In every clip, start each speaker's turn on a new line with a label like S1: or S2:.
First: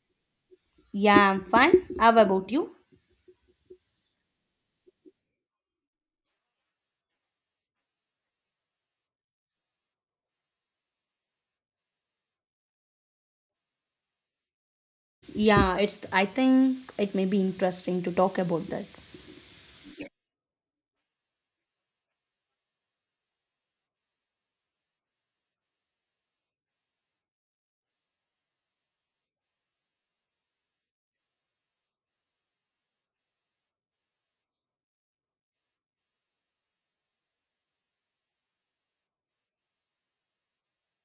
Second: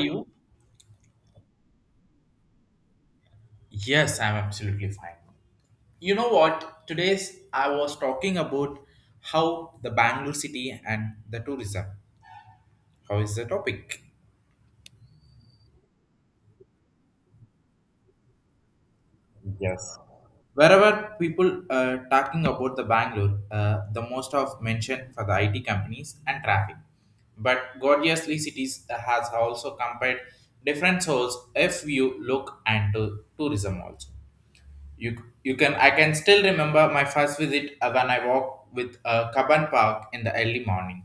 S1: You?
S2: Yeah, I'm fine. How about you?
S1: Yes, I'm absolutely fine. You know what? Today's I was talking about how the Bangalore city and the tourism. How is the topic?
S2: Yeah, it's I think it may be interesting to talk about that.
S1: Yes. Wherever people are talking about the Bangalore, the most of mention for the IT companies and traffic. But gorgeously cities has also compared different souls if you look into tourism also. You you can I can still remember my first visit when I walked with a Kaban Park in the early morning,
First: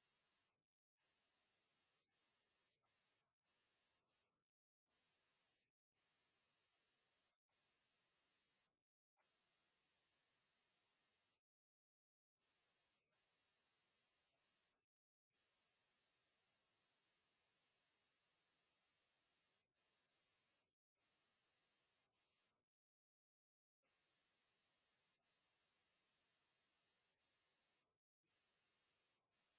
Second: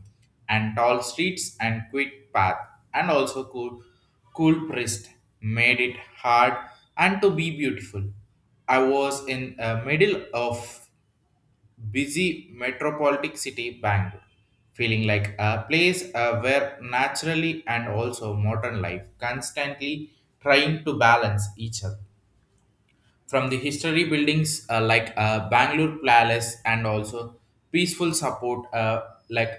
S1: and tall streets and quick path, and also cool priest made it hard and to be beautiful. I was in the middle of busy metropolitan city Bangalore, feeling like a place where naturally and also modern life constantly trying to balance each other from the history buildings like Bangalore Palace and also peaceful support like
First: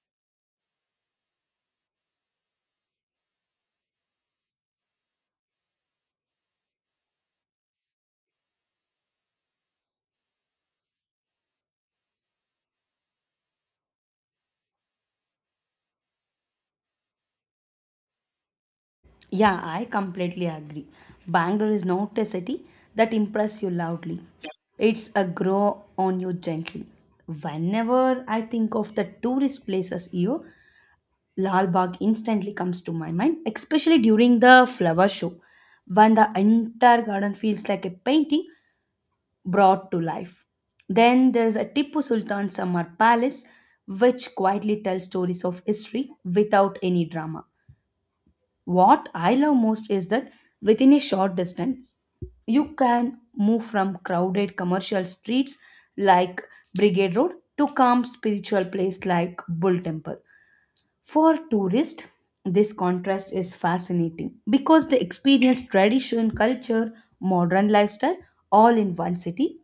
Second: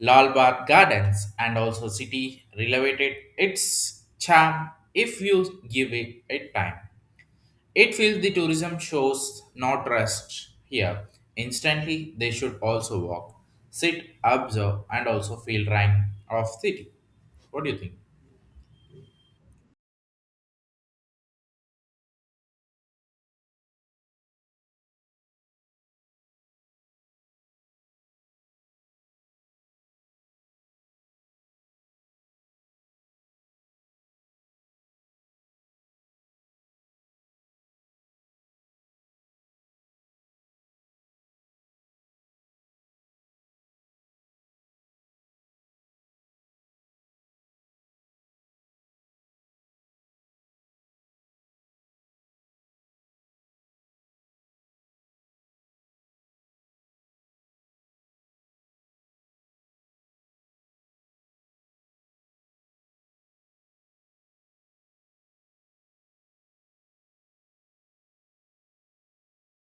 S1: Lal Bagh Gardens and also city relevated its charm if you give it, it time. It feels the tourism shows not rest here. Instantly, they should also walk, sit, observe, and also feel rhyme of city. What do you think?
S2: Yeah, I completely agree. Bangalore is not a city that impress you loudly. It's a grow on you gently. Whenever I think of the tourist places here, Lal Bagh instantly comes to my mind, especially during the flower show. When the entire garden feels like a painting brought to life. Then there's a Tipu Sultan Samar Palace, which quietly tells stories of history without any drama. What I love most is that within a short distance, you can move from crowded commercial streets like Brigade Road to calm spiritual place like Bull Temple. For tourists, this contrast is fascinating because they experience tradition, culture, modern lifestyle all in one city.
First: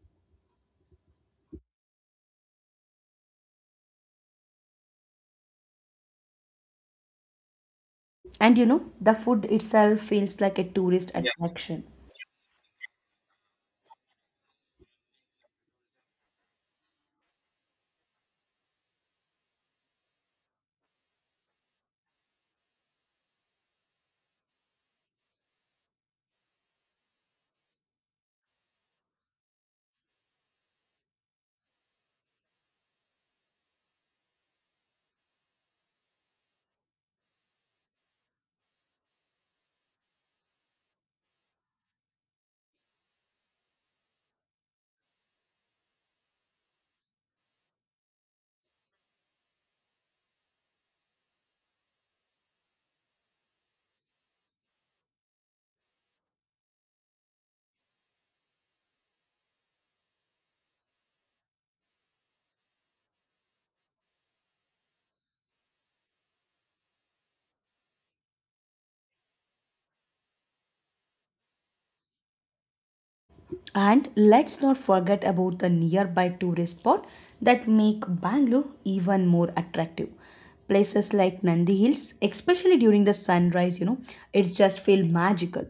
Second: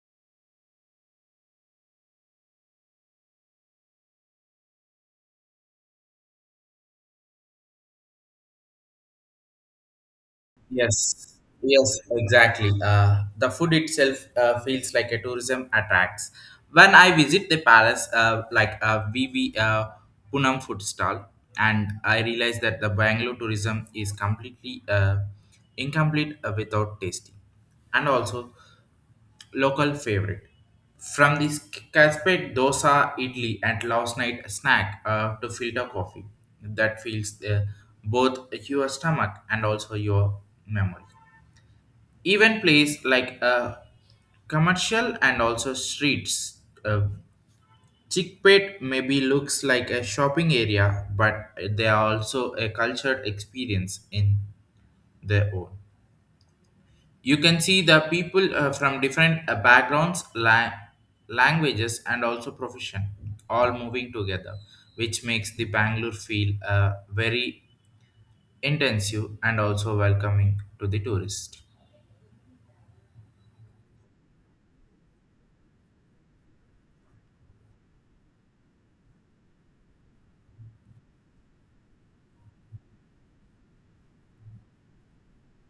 S2: And you know, the food itself feels like a tourist, yes,
S1: Yes,
S2: attraction.
S1: yes, exactly. The food itself feels like a tourism attracts. When I visit the palace, like VV Punam food stall, and I realized that the Bangalore tourism is completely incomplete without tasting. And also, local favorite. From this cascade dosa, idli, and last night snack to filter coffee that fills both your stomach and also your memory. Even place like commercial and also streets. Uh, Chickpet maybe looks like a shopping area, but they are also a cultured experience in their own. You can see the people from different backgrounds, languages, and also profession all moving together, which makes the Bangalore feel very intensive and also welcoming to the tourist.
S2: And let's not forget about the nearby tourist spot that make Bangalore even more attractive. Places like Nandi Hills, especially during the sunrise, you know, it's just feel magical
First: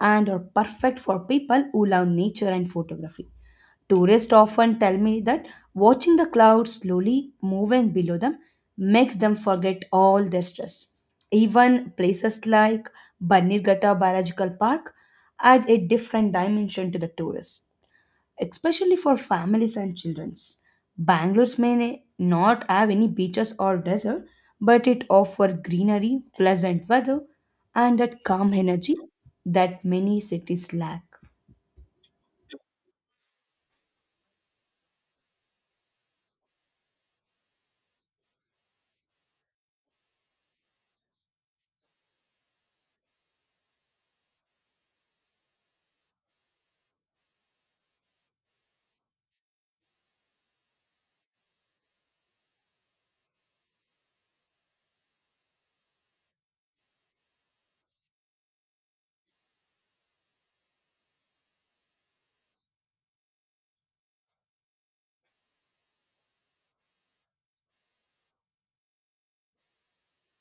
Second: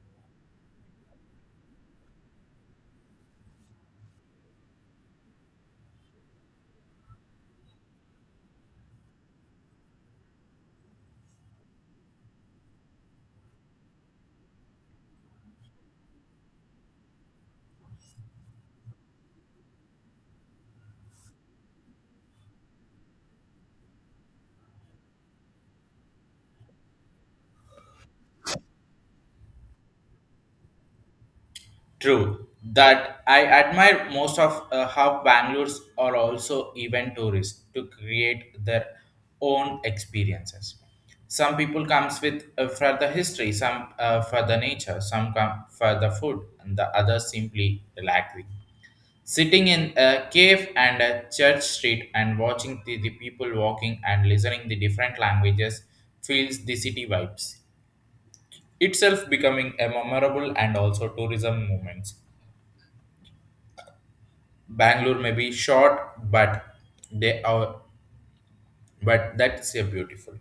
S2: and are perfect for people who love nature and photography. Tourists often tell me that watching the clouds slowly moving below them makes them forget all their stress. Even places like Banirgata Biological Park add a different dimension to the tourists, especially for families and children. Bangalore's may not have any beaches or desert, but it offers greenery, pleasant weather, and that calm energy that many cities lack.
S1: True. That I admire most of how Bangalore's are also event tourists to create their own experiences. Some people comes with for the history, some for the nature, some come for the food, and the others simply relaxing. Sitting in a cave and a church street and watching the people walking and listening the different languages feels the city vibes. Itself becoming a memorable and also tourism moments Bangalore may be short, but they are, but that's a beautiful.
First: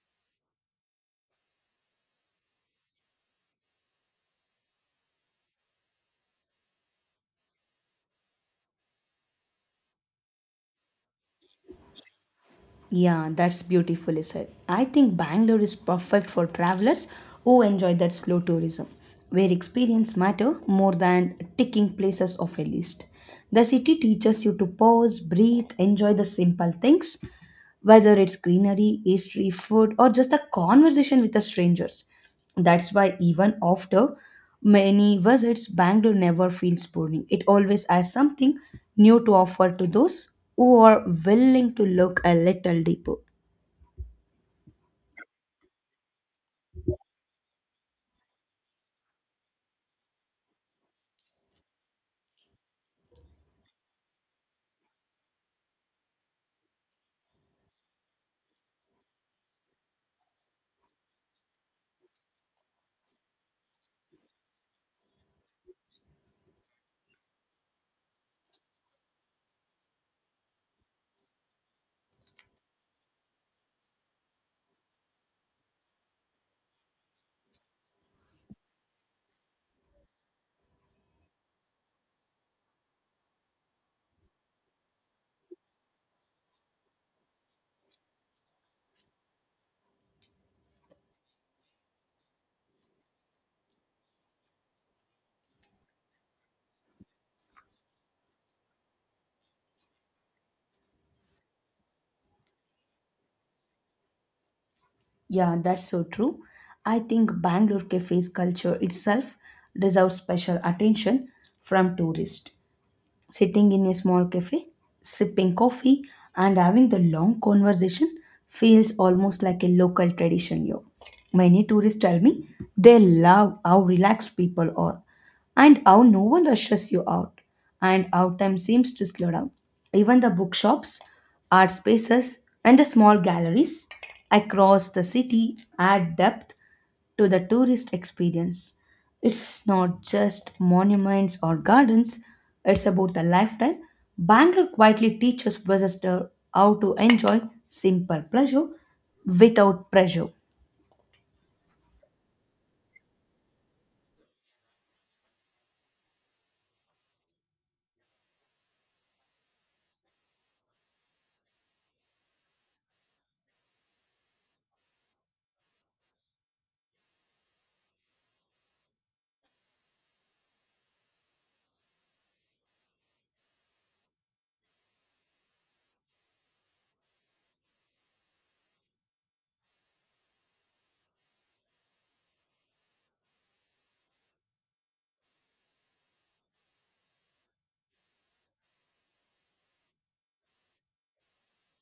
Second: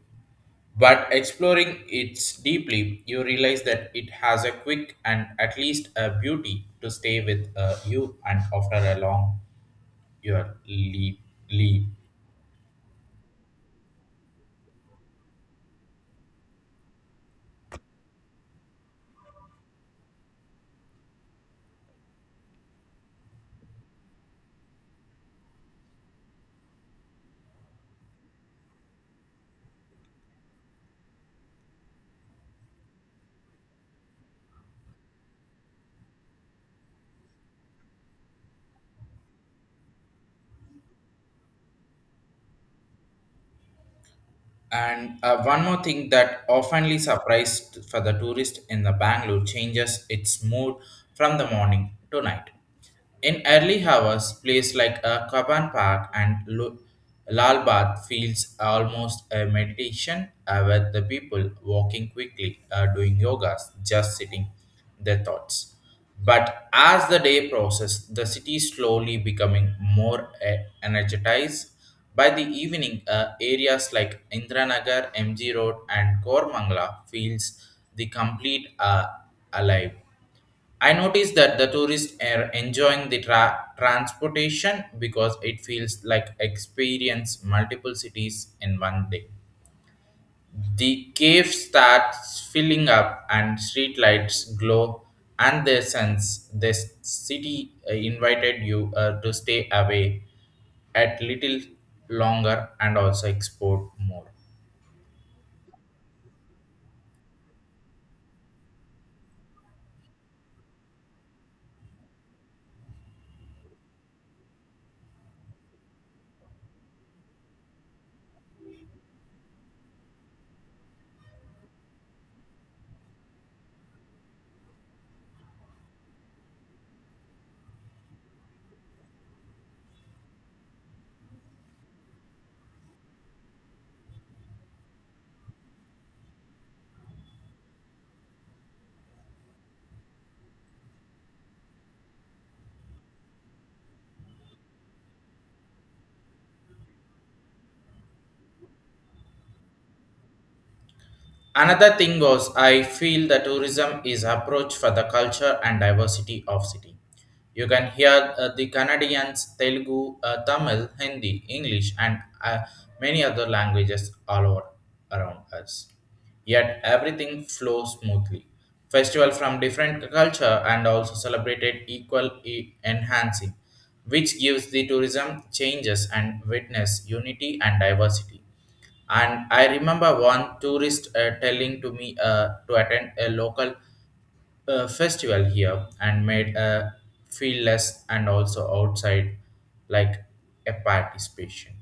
S1: But exploring it deeply, you realize that it has a quick and at least a beauty to stay with you and after a long your leave.
S2: Yeah, that's beautifully said. I think Bangalore is perfect for travelers who enjoy that slow tourism, where experience matter more than ticking places off a list. The city teaches you to pause, breathe, enjoy the simple things, whether it's greenery, history, food, or just a conversation with the strangers. That's why even after many visits, Bangalore never feels boring. It always has something new to offer to those who are willing to look a little deeper.
S1: And one more thing that oftenly surprised for the tourist in the Bangalore changes its mood from the morning to night. In early hours, place like a Kaban Park and Lal Bath feels almost a meditation with the people walking quickly, doing yogas, just sitting their thoughts. But as the day process, the city slowly becoming more energized by the evening, areas like Indranagar, MG Road, and Kormangla feels the complete alive. I noticed that the tourists are enjoying the transportation because it feels like experience multiple cities in one day. The cave starts filling up and streetlights glow and their sense the city invited you to stay away at little longer and also export more.
S2: Yeah, that's so true. I think Bangalore cafes culture itself deserves special attention from tourists. Sitting in a small cafe, sipping coffee, and having the long conversation feels almost like a local tradition here. Many tourists tell me they love how relaxed people are and how no one rushes you out and how time seems to slow down. Even the bookshops, art spaces, and the small galleries across the city add depth to the tourist experience. It's not just monuments or gardens, it's about the lifestyle. Bangalore quietly teaches visitors how to enjoy simple pleasure without pressure.
S1: Another thing was I feel the tourism is approach for the culture and diversity of city. You can hear the Canadians, Telugu, Tamil, Hindi, English, and many other languages all over around us. Yet everything flows smoothly. Festival from different culture and also celebrated enhancing, which gives the tourism changes and witness unity and diversity. And I remember one tourist telling to me to attend a local festival here and made feel less and also outside like a participation.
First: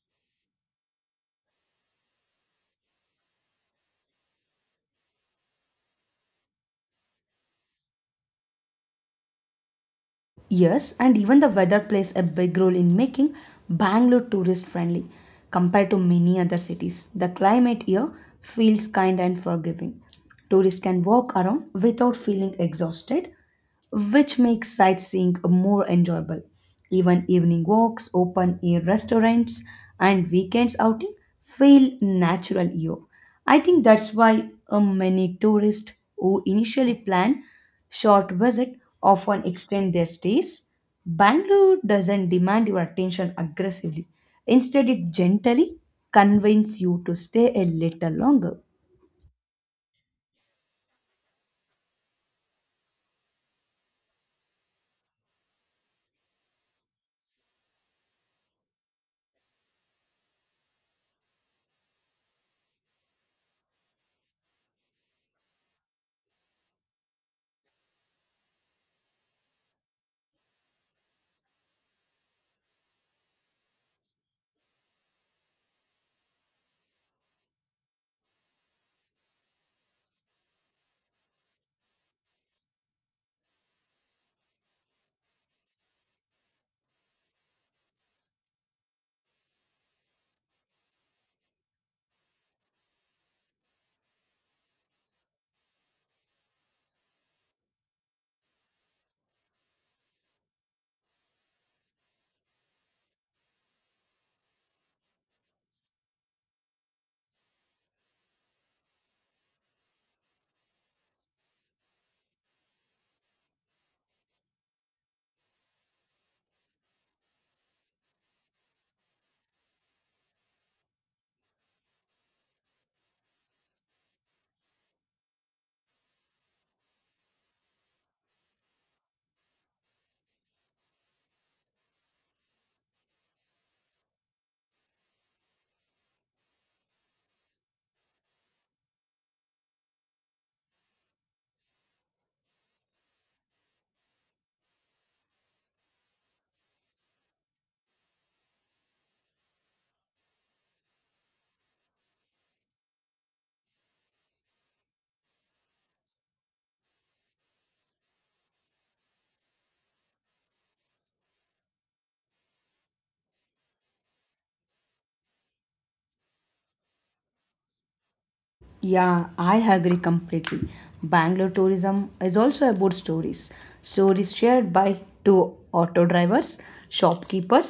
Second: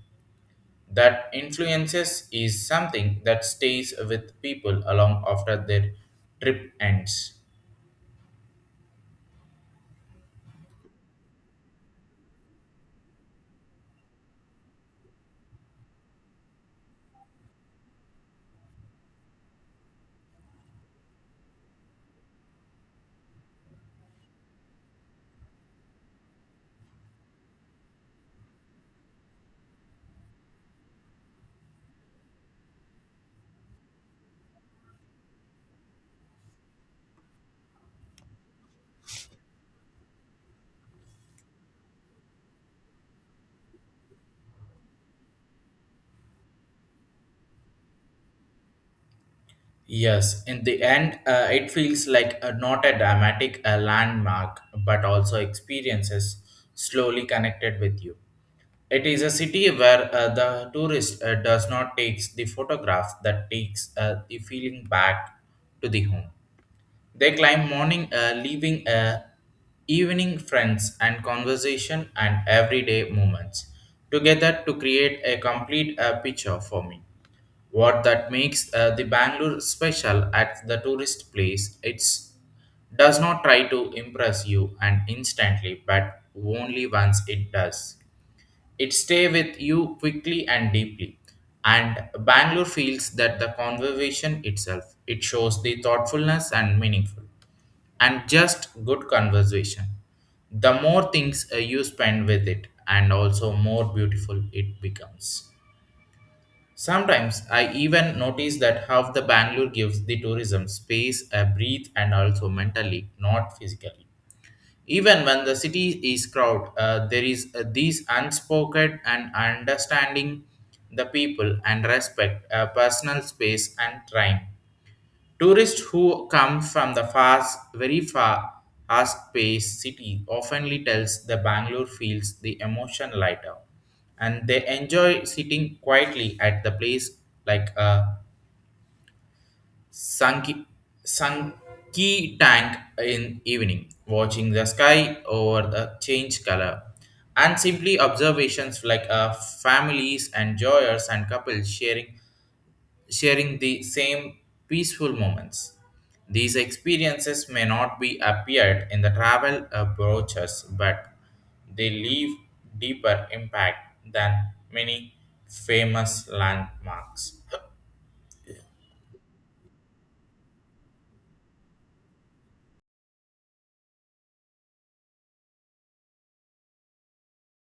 S1: That influences is something that stays with people along after their trip ends.
S2: Yes, and even the weather plays a big role in making Bangalore tourist friendly compared to many other cities. The climate here feels kind and forgiving. Tourists can walk around without feeling exhausted, which makes sightseeing more enjoyable. Even evening walks, open air restaurants, and weekends outing feel natural here. I think that's why many tourists who initially plan short visit often extend their stays. Bangalore doesn't demand your attention aggressively. Instead, it gently convinces you to stay a little longer.
S1: Yes, in the end, it feels like not a dramatic landmark, but also experiences slowly connected with you. It is a city where the tourist does not takes the photograph that takes the feeling back to the home. They climb morning, leaving evening friends and conversation and everyday moments together to create a complete picture for me. What that makes the Bangalore special at the tourist place, it's does not try to impress you and instantly, but only once it does. It stay with you quickly and deeply. And Bangalore feels that the conversation itself. It shows the thoughtfulness and meaningful and just good conversation. The more things you spend with it, and also more beautiful it becomes. Sometimes I even notice that how the Bangalore gives the tourism space a breathe and also mentally, not physically. Even when the city is crowded, there is this unspoken and understanding the people and respect personal space and time. Tourists who come from the fast, very far, fast-paced city oftenly tells the Bangalore feels the emotion lighter, and they enjoy sitting quietly at the place like a Sunky, sunky tank in evening, watching the sky over the change color, and simply observations like families, enjoyers, and couples sharing the same peaceful moments. These experiences may not be appeared in the travel brochures, but they leave deeper impact than many famous landmarks.
S2: Yeah, I agree completely. Bangalore tourism is also about stories. Stories shared by two auto drivers, shopkeepers,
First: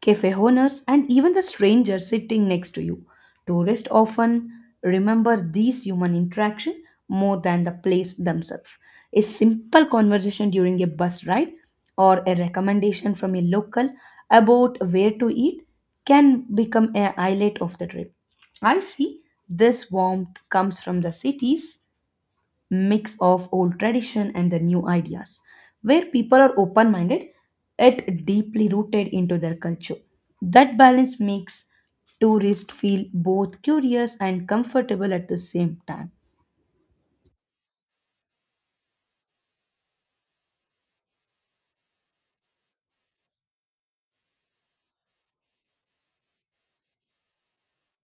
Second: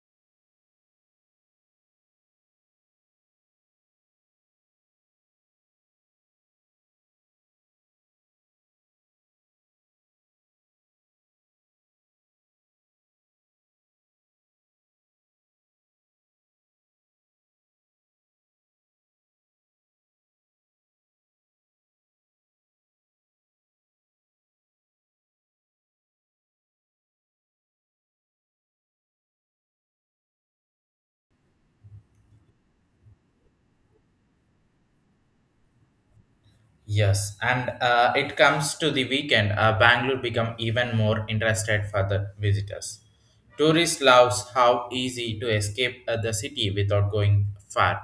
S2: cafe owners, and even the stranger sitting next to you. Tourists often remember these human interaction more than the place themselves. A simple conversation during a bus ride or a recommendation from a local about where to eat can become a highlight of the trip. I see this warmth comes from the cities mix of old tradition and the new ideas, where people are open minded yet deeply rooted into their culture. That balance makes tourists feel both curious and comfortable at the same time.
S1: Yes, and it comes to the weekend. Bangalore become even more interested for the visitors. Tourists loves how easy to escape the city without going far.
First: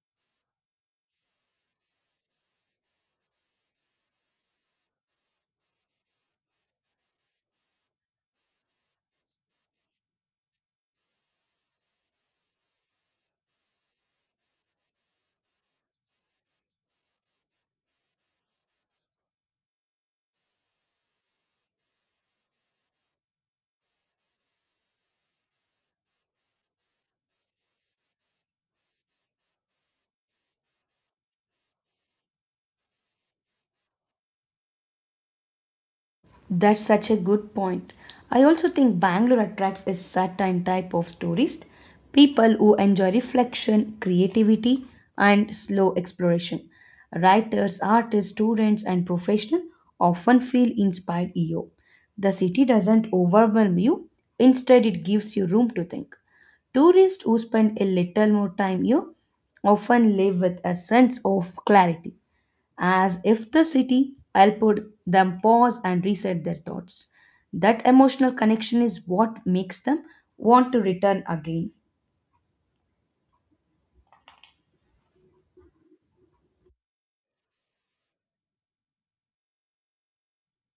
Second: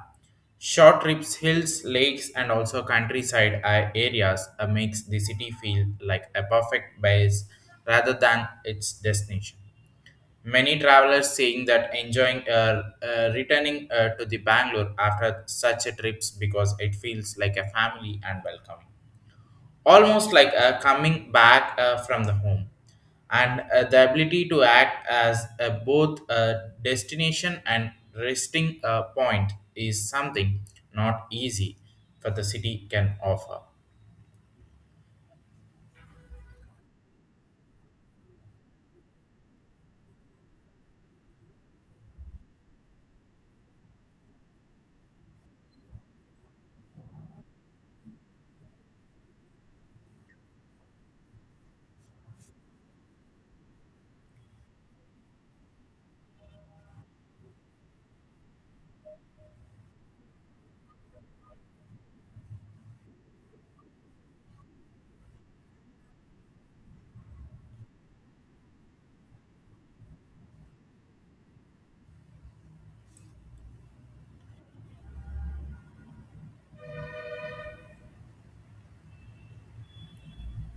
S1: Short trips, hills, lakes, and also countryside areas makes the city feel like a perfect base rather than its destination. Many travelers saying that enjoying returning to the Bangalore after such a trips because it feels like a family and welcoming almost like coming back from the home and the ability to act as both a destination and resting point is something not easy for the city can offer
S2: That's such a good point. I also think Bangalore attracts a certain type of tourist, people who enjoy reflection, creativity, and slow exploration. Writers, artists, students, and professionals often feel inspired here. The city doesn't overwhelm you, instead, it gives you room to think. Tourists who spend a little more time here often live with a sense of clarity as if the city helped them pause and reset their thoughts. That emotional connection is what makes them want to return again.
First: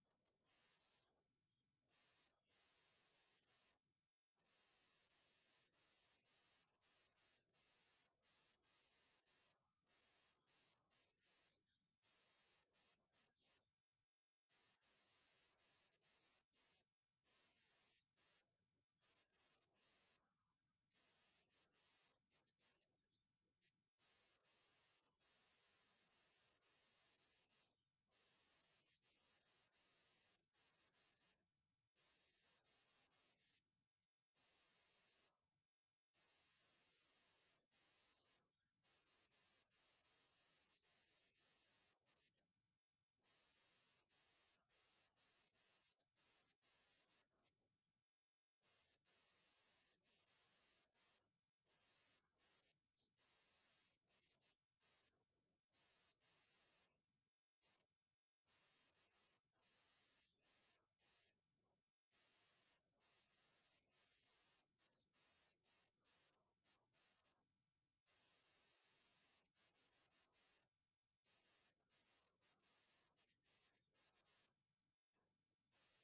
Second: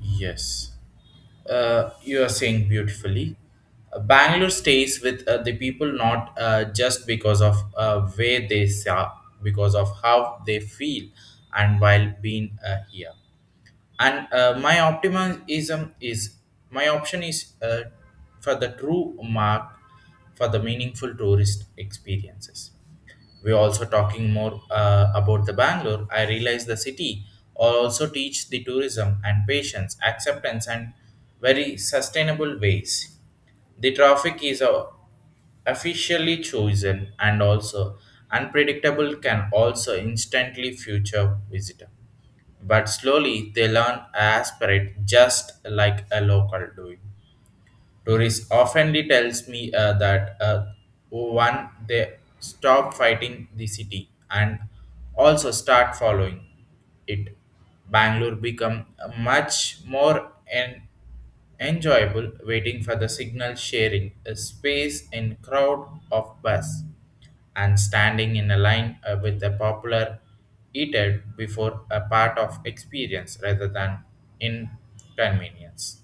S1: yes you are saying beautifully. Bangalore stays with the people not just because of where they are, because of how they feel and while being here. And my optimism is my option is for the true mark for the meaningful tourist experiences we also talking more about the Bangalore. I realize the city also teach the tourism and patience, acceptance, and very sustainable ways. The traffic is officially chosen and also unpredictable can also instantly future visitor. But slowly they learn aspirate just like a local doing. Doris oftenly tells me that one they stop fighting the city and also start following it. Bangalore become much more enjoyable waiting for the signal sharing a space in crowd of bus and standing in a line with a popular eater before a part of experience rather than inconvenience.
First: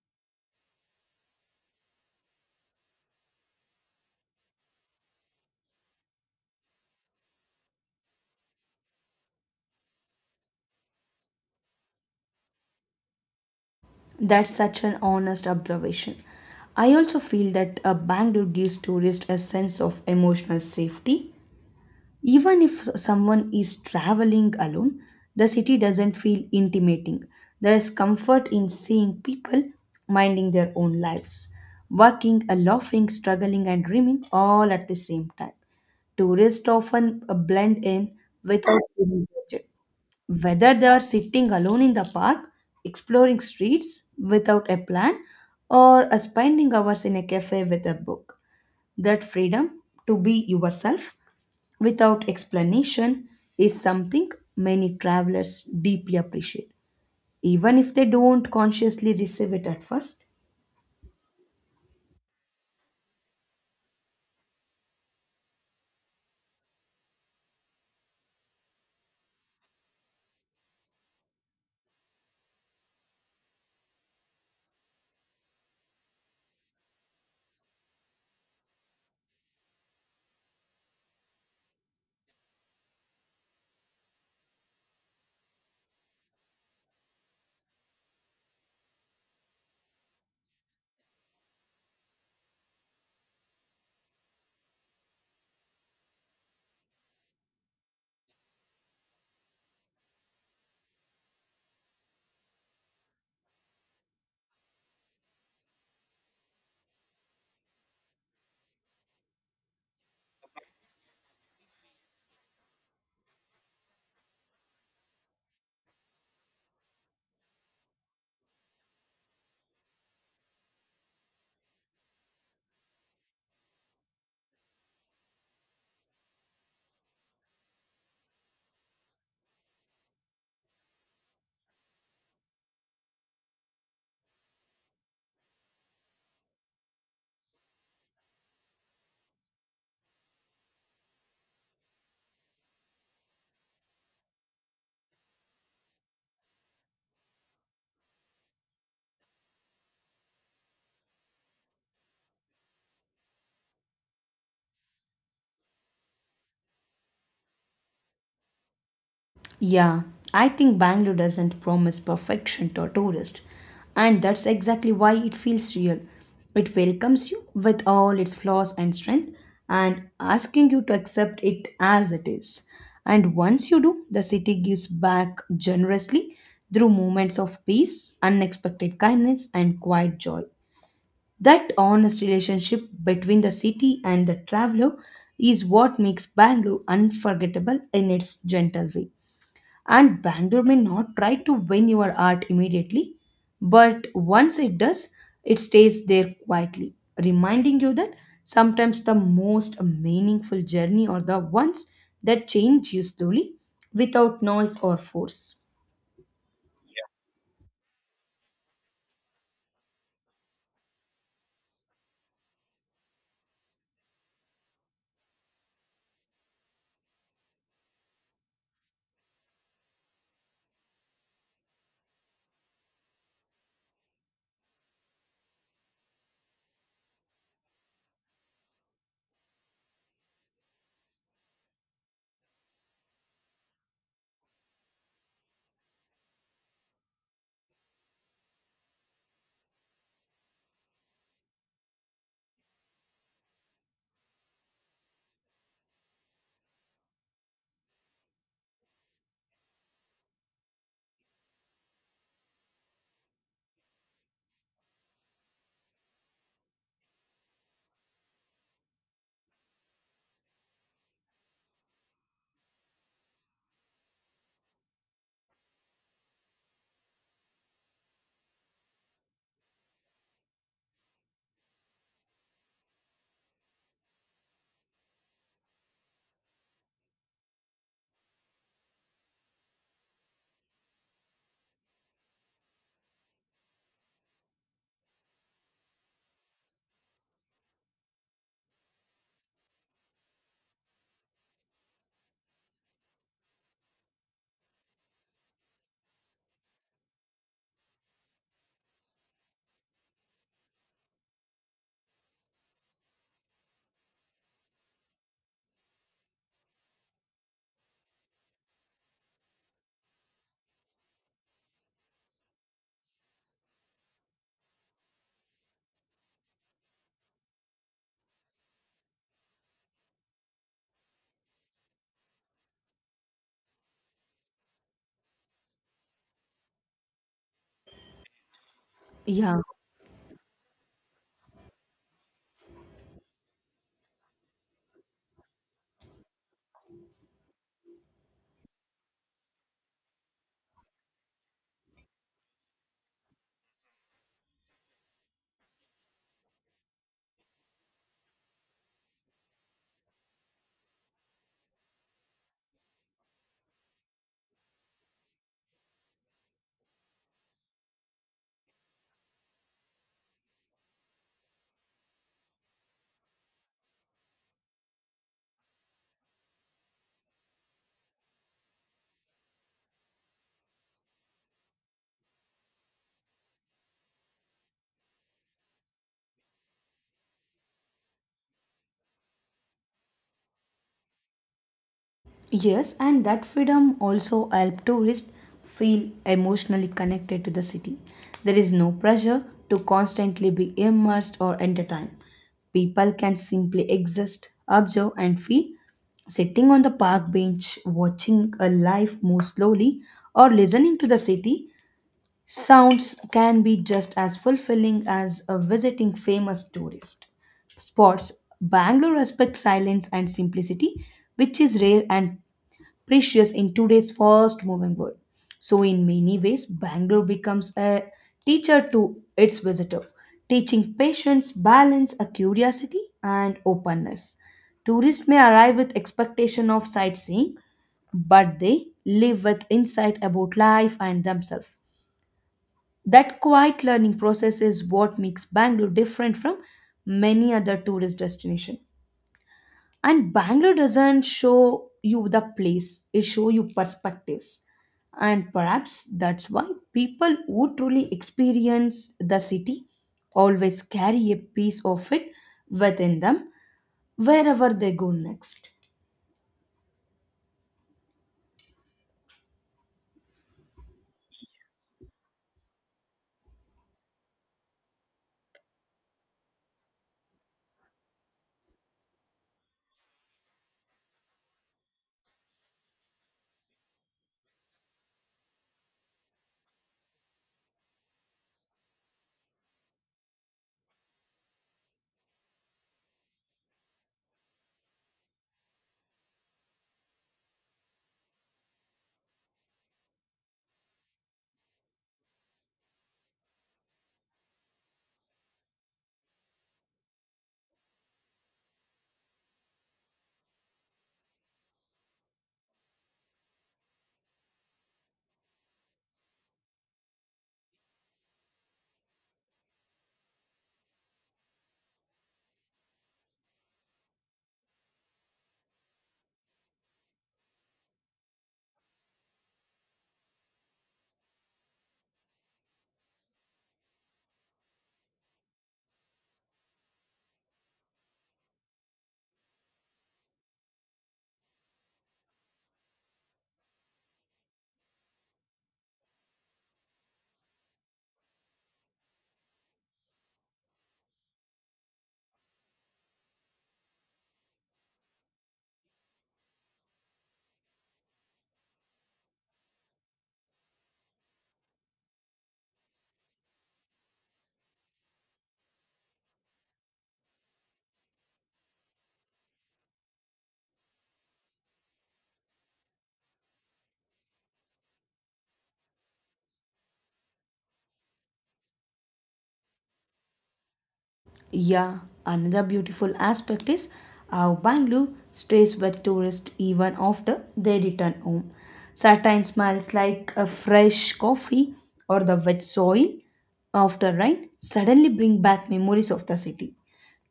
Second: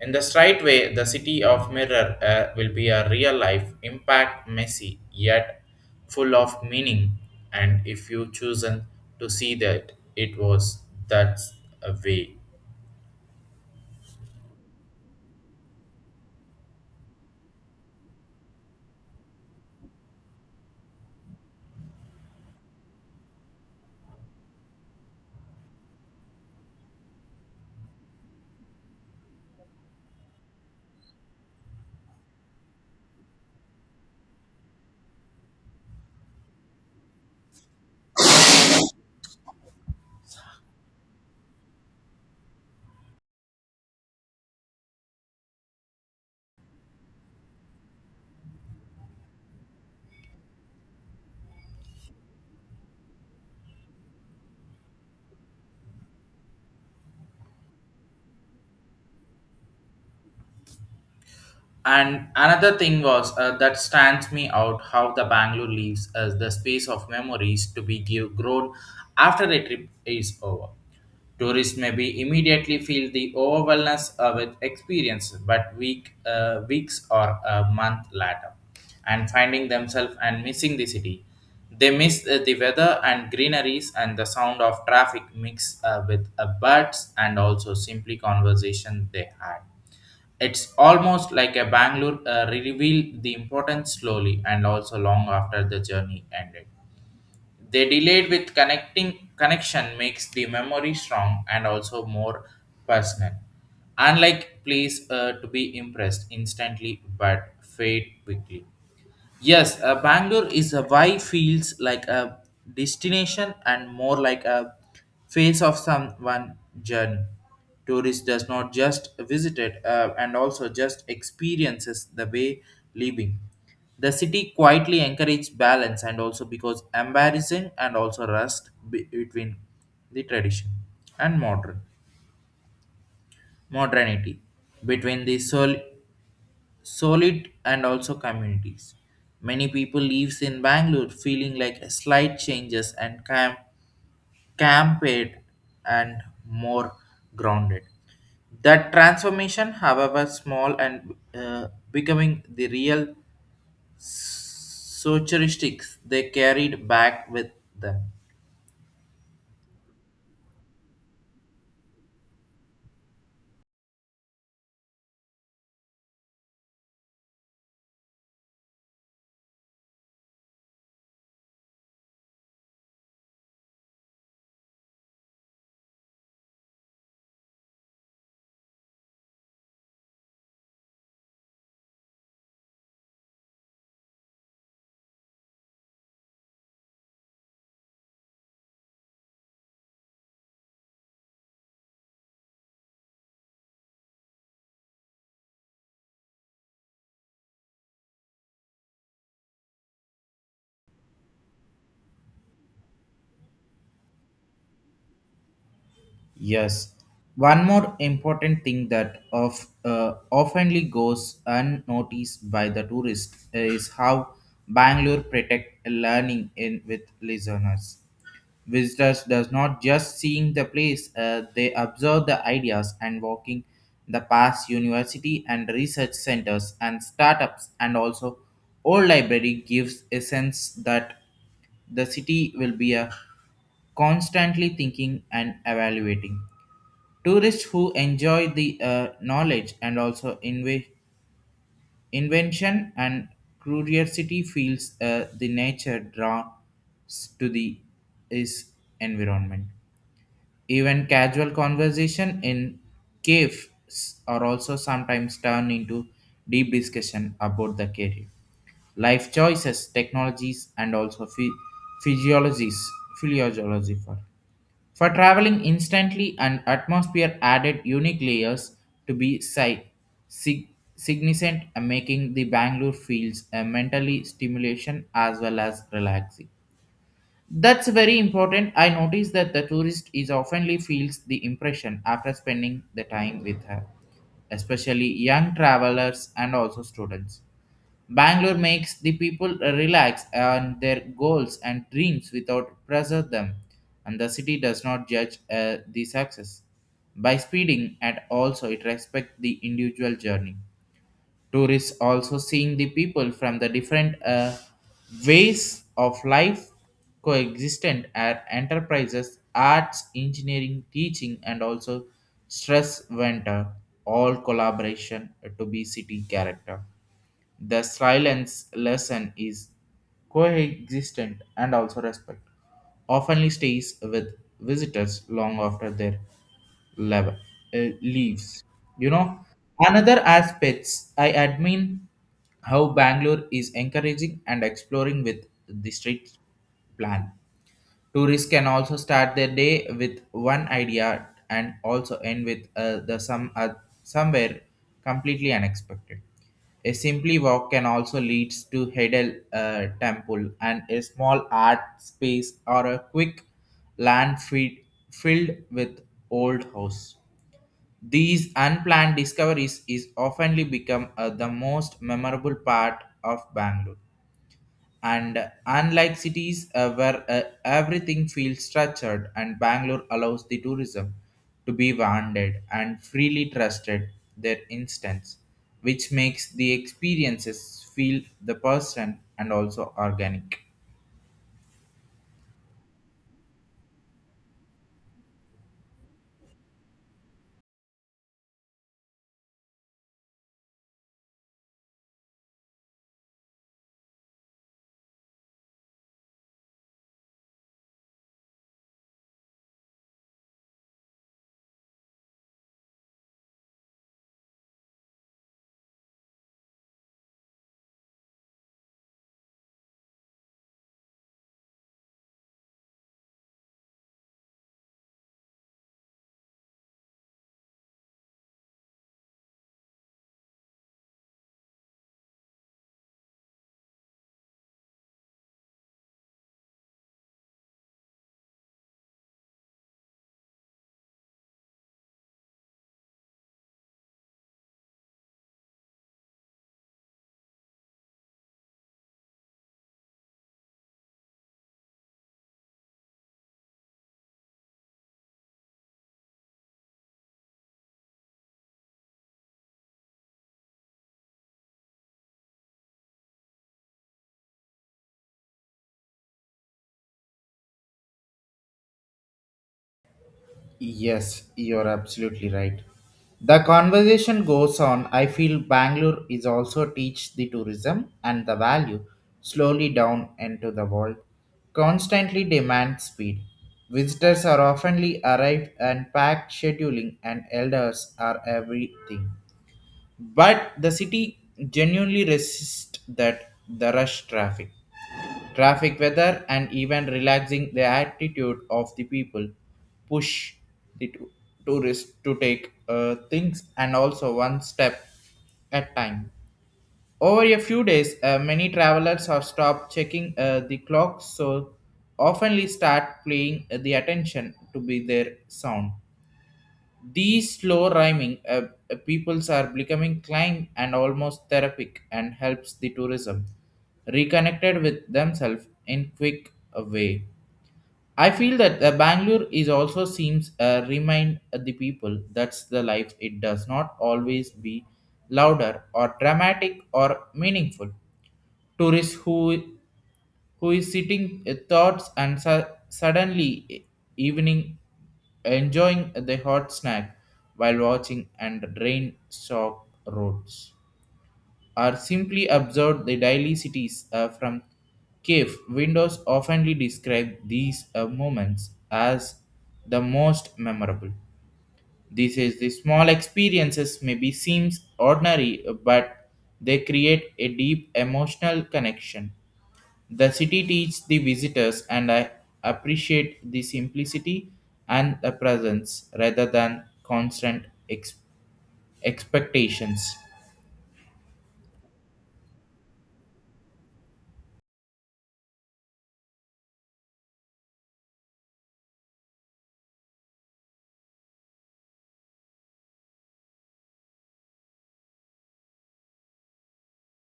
S1: In the straight way, the city of mirror will be a real life impact, messy yet full of meaning. And if you chosen to see that, it was that a way.
S2: That's such an honest observation. I also feel that a Bangalore gives tourists a sense of emotional safety. Even if someone is traveling alone, the city doesn't feel intimidating. There is comfort in seeing people minding their own lives, working, laughing, struggling, and dreaming all at the same time. Tourists often blend in without feeling judged. Whether they are sitting alone in the park, exploring streets without a plan, or spending hours in a cafe with a book, that freedom to be yourself without explanation is something many travelers deeply appreciate, even if they don't consciously receive it at first.
S1: And another thing was that stands me out how the Bangalore leaves as the space of memories to be give grown after a trip is over. Tourists may be immediately feel the overwhelmness with experience, but weeks or a month later, and finding themselves and missing the city. They miss the weather and greeneries and the sound of traffic mixed with birds and also simply conversation they had it's almost like a Bangalore revealed the importance slowly and also long after the journey ended. They delayed with connecting connection makes the memory strong and also more personal. Unlike please to be impressed instantly but fade quickly. Yes, Bangalore is a why feels like a destination and more like a face of someone journey. Tourist does not just visit it and also just experiences the way living. The city quietly encourages balance and also because embarrassing and also between the tradition and modernity between the soul solid and also communities. Many people lives in Bangalore feeling like a slight changes and camped and more grounded. That transformation, however small and becoming the real socialistics they carried back with them.
S2: Yeah, I think Bangalore doesn't promise perfection to a tourist, and that's exactly why it feels real. It welcomes you with all its flaws and strength and asking you to accept it as it is. And once you do, the city gives back generously through moments of peace, unexpected kindness, and quiet joy. That honest relationship between the city and the traveler is what makes Bangalore unforgettable in its gentle way. And Bangalore may not try to win your heart immediately, but once it does, it stays there quietly, reminding you that sometimes the most meaningful journey are the ones that change you slowly without noise or force.
S1: Yes. One more important thing that of oftenly goes unnoticed by the tourist is how Bangalore protect learning in with listeners. Visitors does not just seeing the place; they observe the ideas and walking the past university and research centers and startups and also old library gives a sense that the city will be a constantly thinking and evaluating. Tourists who enjoy the knowledge and also invention and curiosity feels the nature draws to the is environment. Even casual conversation in caves are also sometimes turned into deep discussion about the career life choices, technologies, and also physiologies, physiology for. For traveling instantly, an atmosphere added unique layers to be sig- significant, making the Bangalore feels a mentally stimulation as well as relaxing. That's very important. I noticed that the tourist is oftenly feels the impression after spending the time with her, especially young travelers and also students. Bangalore makes the people relax on their goals and dreams without pressure them, and the city does not judge the success by speeding, and also it respects the individual journey. Tourists also seeing the people from the different ways of life coexistent at enterprises, arts, engineering, teaching, and also stress venture, all collaboration to be city character. The silence lesson is coexistent and also respect. Often stays with visitors long after their level, leaves. You know,
S2: Yeah.
S1: another aspects I admire how Bangalore is encouraging and exploring with the street plan. Tourists can also start their day with one idea and also end with the some somewhere completely unexpected. A simply walk can also lead to Hedel Temple and a small art space or a quick land feed filled with old house. These unplanned discoveries is oftenly become the most memorable part of Bangalore, and unlike cities where everything feels structured, and bangalore allows the tourism to be wandered and freely trusted their instance, which makes the experiences feel the person and also organic.
S2: Yes, and that freedom also helps tourists feel emotionally connected to the city. There is no pressure to constantly be immersed or entertained. People can simply exist, observe, and feel. Sitting on the park bench, watching a life move slowly, or listening to the city sounds can be just as fulfilling as a visiting famous tourist spots. Bangalore respects silence and simplicity, which is rare and precious in today's fast moving world. So, in many ways, Bangalore becomes a teacher to its visitor, teaching patience, balance, a curiosity, and openness. Tourists may arrive with expectation of sightseeing, but they live with insight about life and themselves. That quiet learning process is what makes Bangalore different from many other tourist destinations, and Bangalore doesn't show you the place, it show you perspectives, and perhaps that's why people who truly experience the city always carry a piece of it within them wherever they go next.
S1: Yes, you're absolutely right. The conversation goes on. I feel Bangalore is also teach the tourism and the value slowly down into the world. Constantly demand speed. Visitors are oftenly arrived and packed scheduling and elders are everything. But the city genuinely resists that the rush traffic weather and even relaxing the attitude of the people push the tou- tourists to take things and also one step at time. Over a few days, many travelers are stopped checking the clock, so oftenly start paying the attention to be their sound. These slow rhyming peoples are becoming clang and almost therapeutic and helps the tourism reconnected with themselves in quick way. I feel that Bangalore is also seems remind the people that's the life. It does not always be louder or dramatic or meaningful. Tourists who is sitting thoughts and suddenly evening enjoying the hot snack while watching and drain shock roads, or simply observe the daily cities from cave windows oftenly describe these moments as the most memorable. This is the small experiences maybe seems ordinary, but they create a deep emotional connection the city teaches the visitors, and I appreciate the simplicity and the presence rather than constant expectations.
S2: Yeah, another beautiful aspect is how Bangalore stays with tourists even after they return home. Certain smells like a fresh coffee or the wet soil after rain suddenly bring back memories of the city.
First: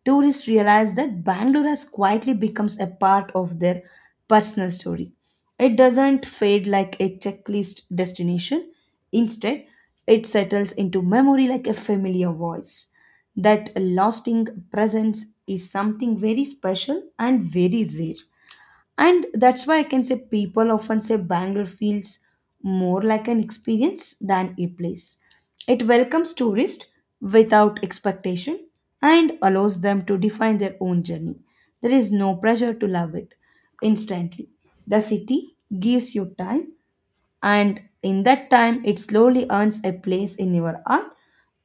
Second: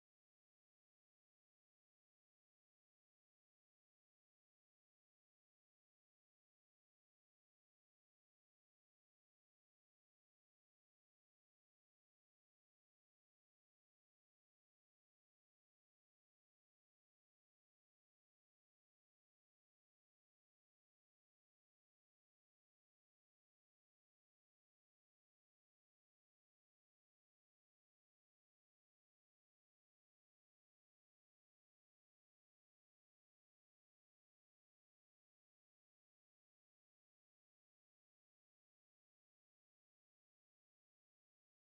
S2: Tourists realize that Bangalore has quietly becomes a part of their personal story. It doesn't fade like a checklist destination. Instead, it settles into memory like a familiar voice. That lasting presence is something very special and very rare. And that's why I can say people often say Bangalore feels more like an experience than a place. It welcomes tourists without expectation and allows them to define their own journey. There is no pressure to love it instantly. The city gives you time, and in that time, it slowly earns a place in your heart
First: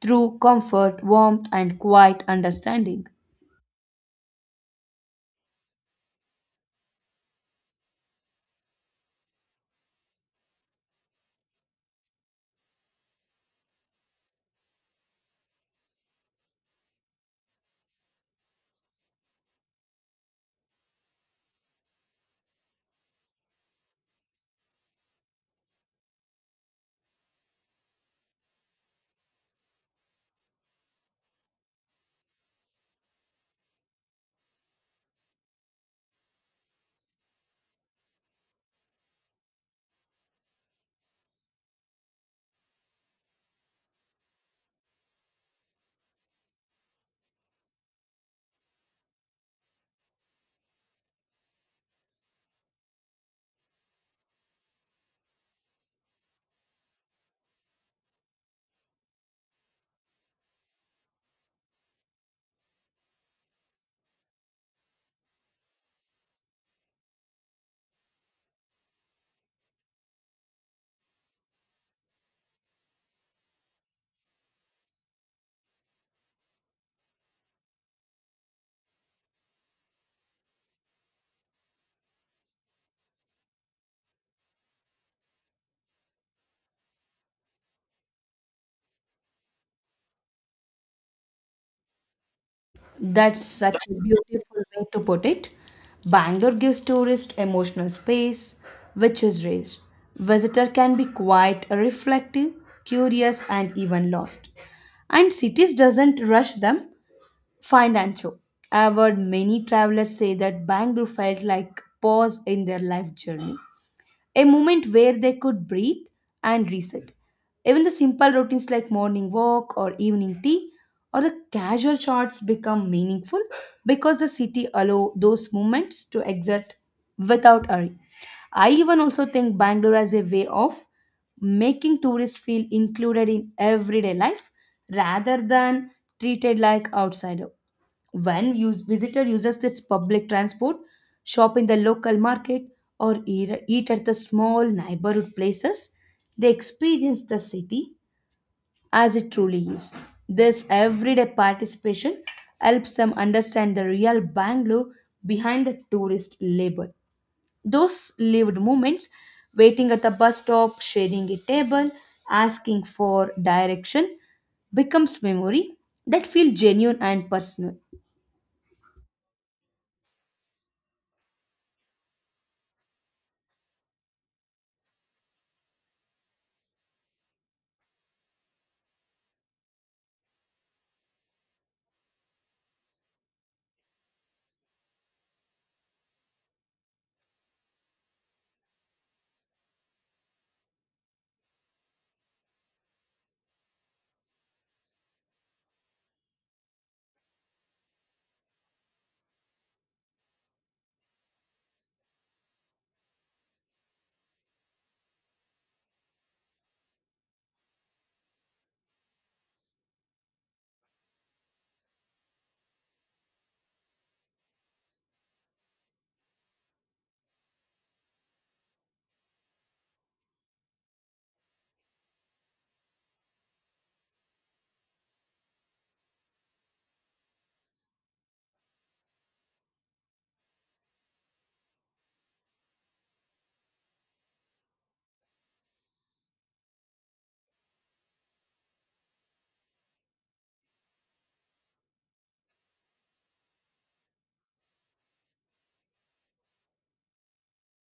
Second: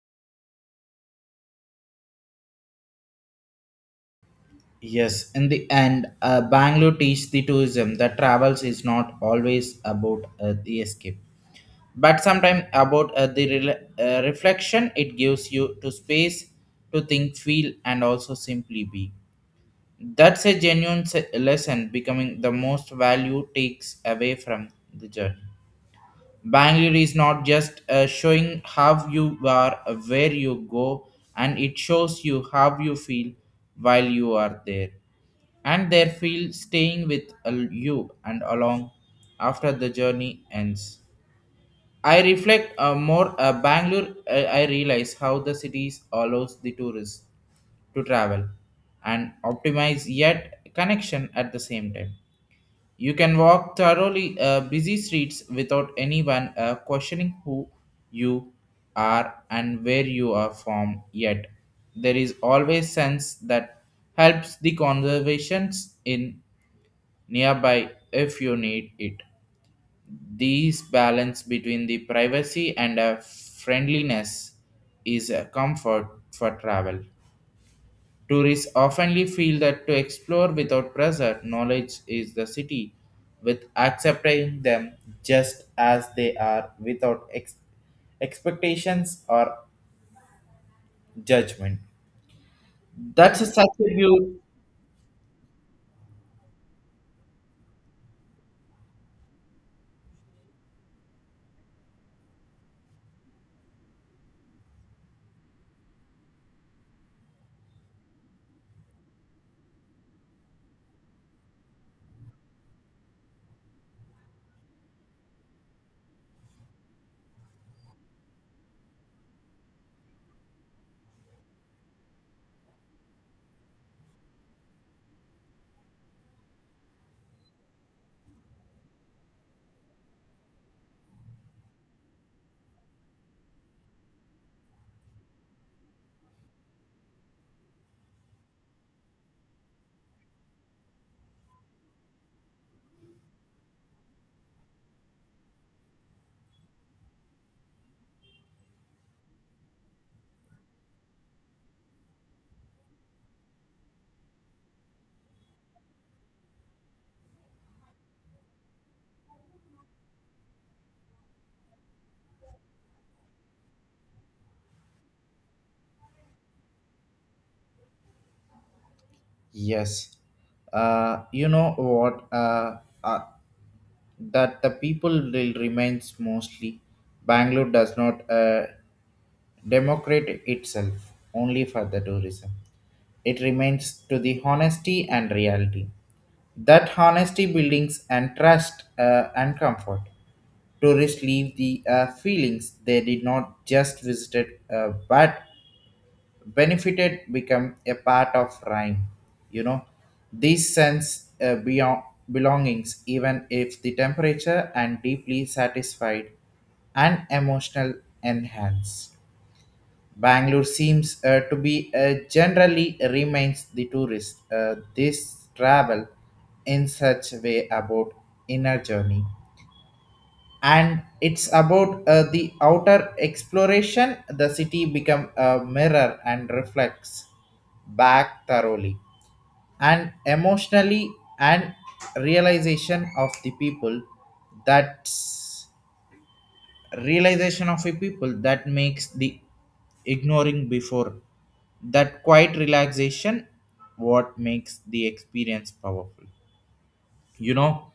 S2: through comfort, warmth, and quiet understanding.
S1: Yes, in the end, Bangalore teaches the tourism that travels is not always about the escape, but sometimes about reflection. It gives you to space to think, feel, and also simply be. That's a genuine lesson becoming the most value takes away from the journey. Bangalore is not just showing how you are, where you go, and it shows you how you feel while you are there. And their feel staying with you and along after the journey ends. I reflect more Bangalore. I realize how the cities allows the tourists to travel and optimize yet connection at the same time. You can walk thoroughly busy streets without anyone questioning who you are and where you are from. Yet there is always sense that helps the conservations in nearby if you need it. This balance between the privacy and friendliness is a comfort for travel. Tourists often feel that to explore without pressure, knowledge is the city, with accepting them just as they are without expectations or judgment.
S2: That's
S1: That's a such
S2: such
S1: a
S2: a
S1: beautiful.
S2: beautiful way to put it. Bangalore gives tourists emotional space, which is rare. Visitor can be quite reflective, curious, and even lost. And cities doesn't rush them. Financial. I've heard many travelers say that Bangalore felt like pause in their life journey, a moment where they could breathe and reset. Even the simple routines like morning walk or evening tea or the casual chats become meaningful because the city allow those moments to exist without hurry. I even also think Bangalore as a way of making tourists feel included in everyday life rather than treated like outsider. When use, visitor uses this public transport, shop in the local market, or eat at the small neighborhood places, they experience the city as it truly is. This everyday participation helps them understand the real Bangalore behind the tourist label. Those lived moments, waiting at the bus stop, sharing a table, asking for direction, becomes memory that feel genuine and personal.
S1: Yes. You know what? Uh, that the people will remains mostly. Bangalore does not democrate itself only for the tourism. It remains to the honesty and reality. That honesty buildings and trust and comfort. Tourists leave the feelings they did not just visited but benefited become a part of rhyme. You know, this sense beyond belongings even if the temperature and deeply satisfied and emotional enhanced. Bangalore seems to be generally remains the tourist. This travel in such way about inner journey, and it's about the outer exploration. The city become a mirror and reflects back thoroughly, and emotionally and realization of the people. That's realization of a people that makes the ignoring before that quiet relaxation what makes the experience powerful. You know,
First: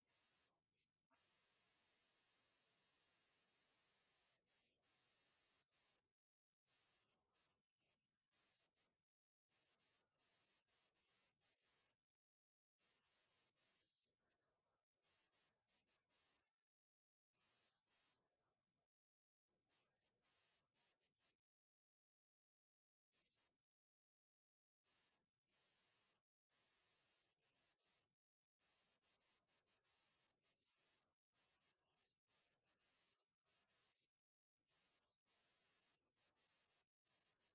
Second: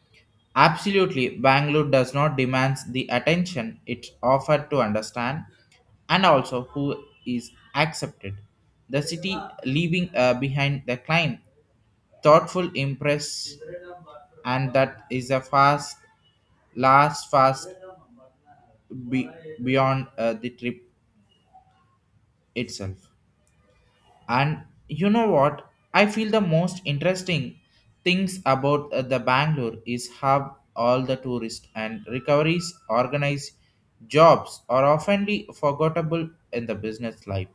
S1: absolutely bangalore does not demand the attention, it's offered to understand and also who is accepted. The city leaving behind the climb thoughtful impress, and that is a fast last fast be, beyond the trip itself. And you know what? I feel the most interesting things about the Bangalore is how all the tourists and recoveries organized jobs are oftenly forgettable in the business life.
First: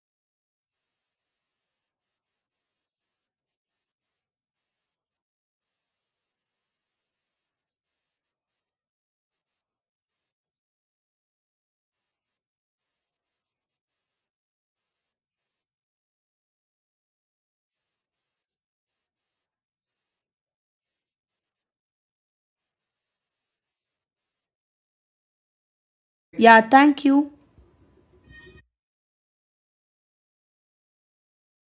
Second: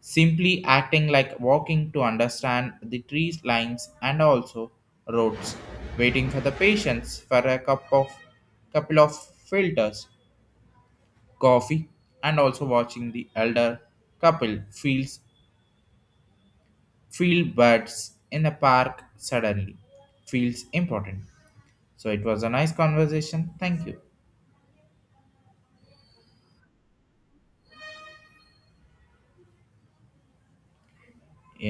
S1: Simply acting like walking to understand the trees lines and also roads, waiting for the patients for a cup of couple of filters coffee, and also watching the elder couple feels field birds in the park suddenly feels important. So it was a nice conversation. Thank you.
S2: Yeah, thank you.
S1: Yeah.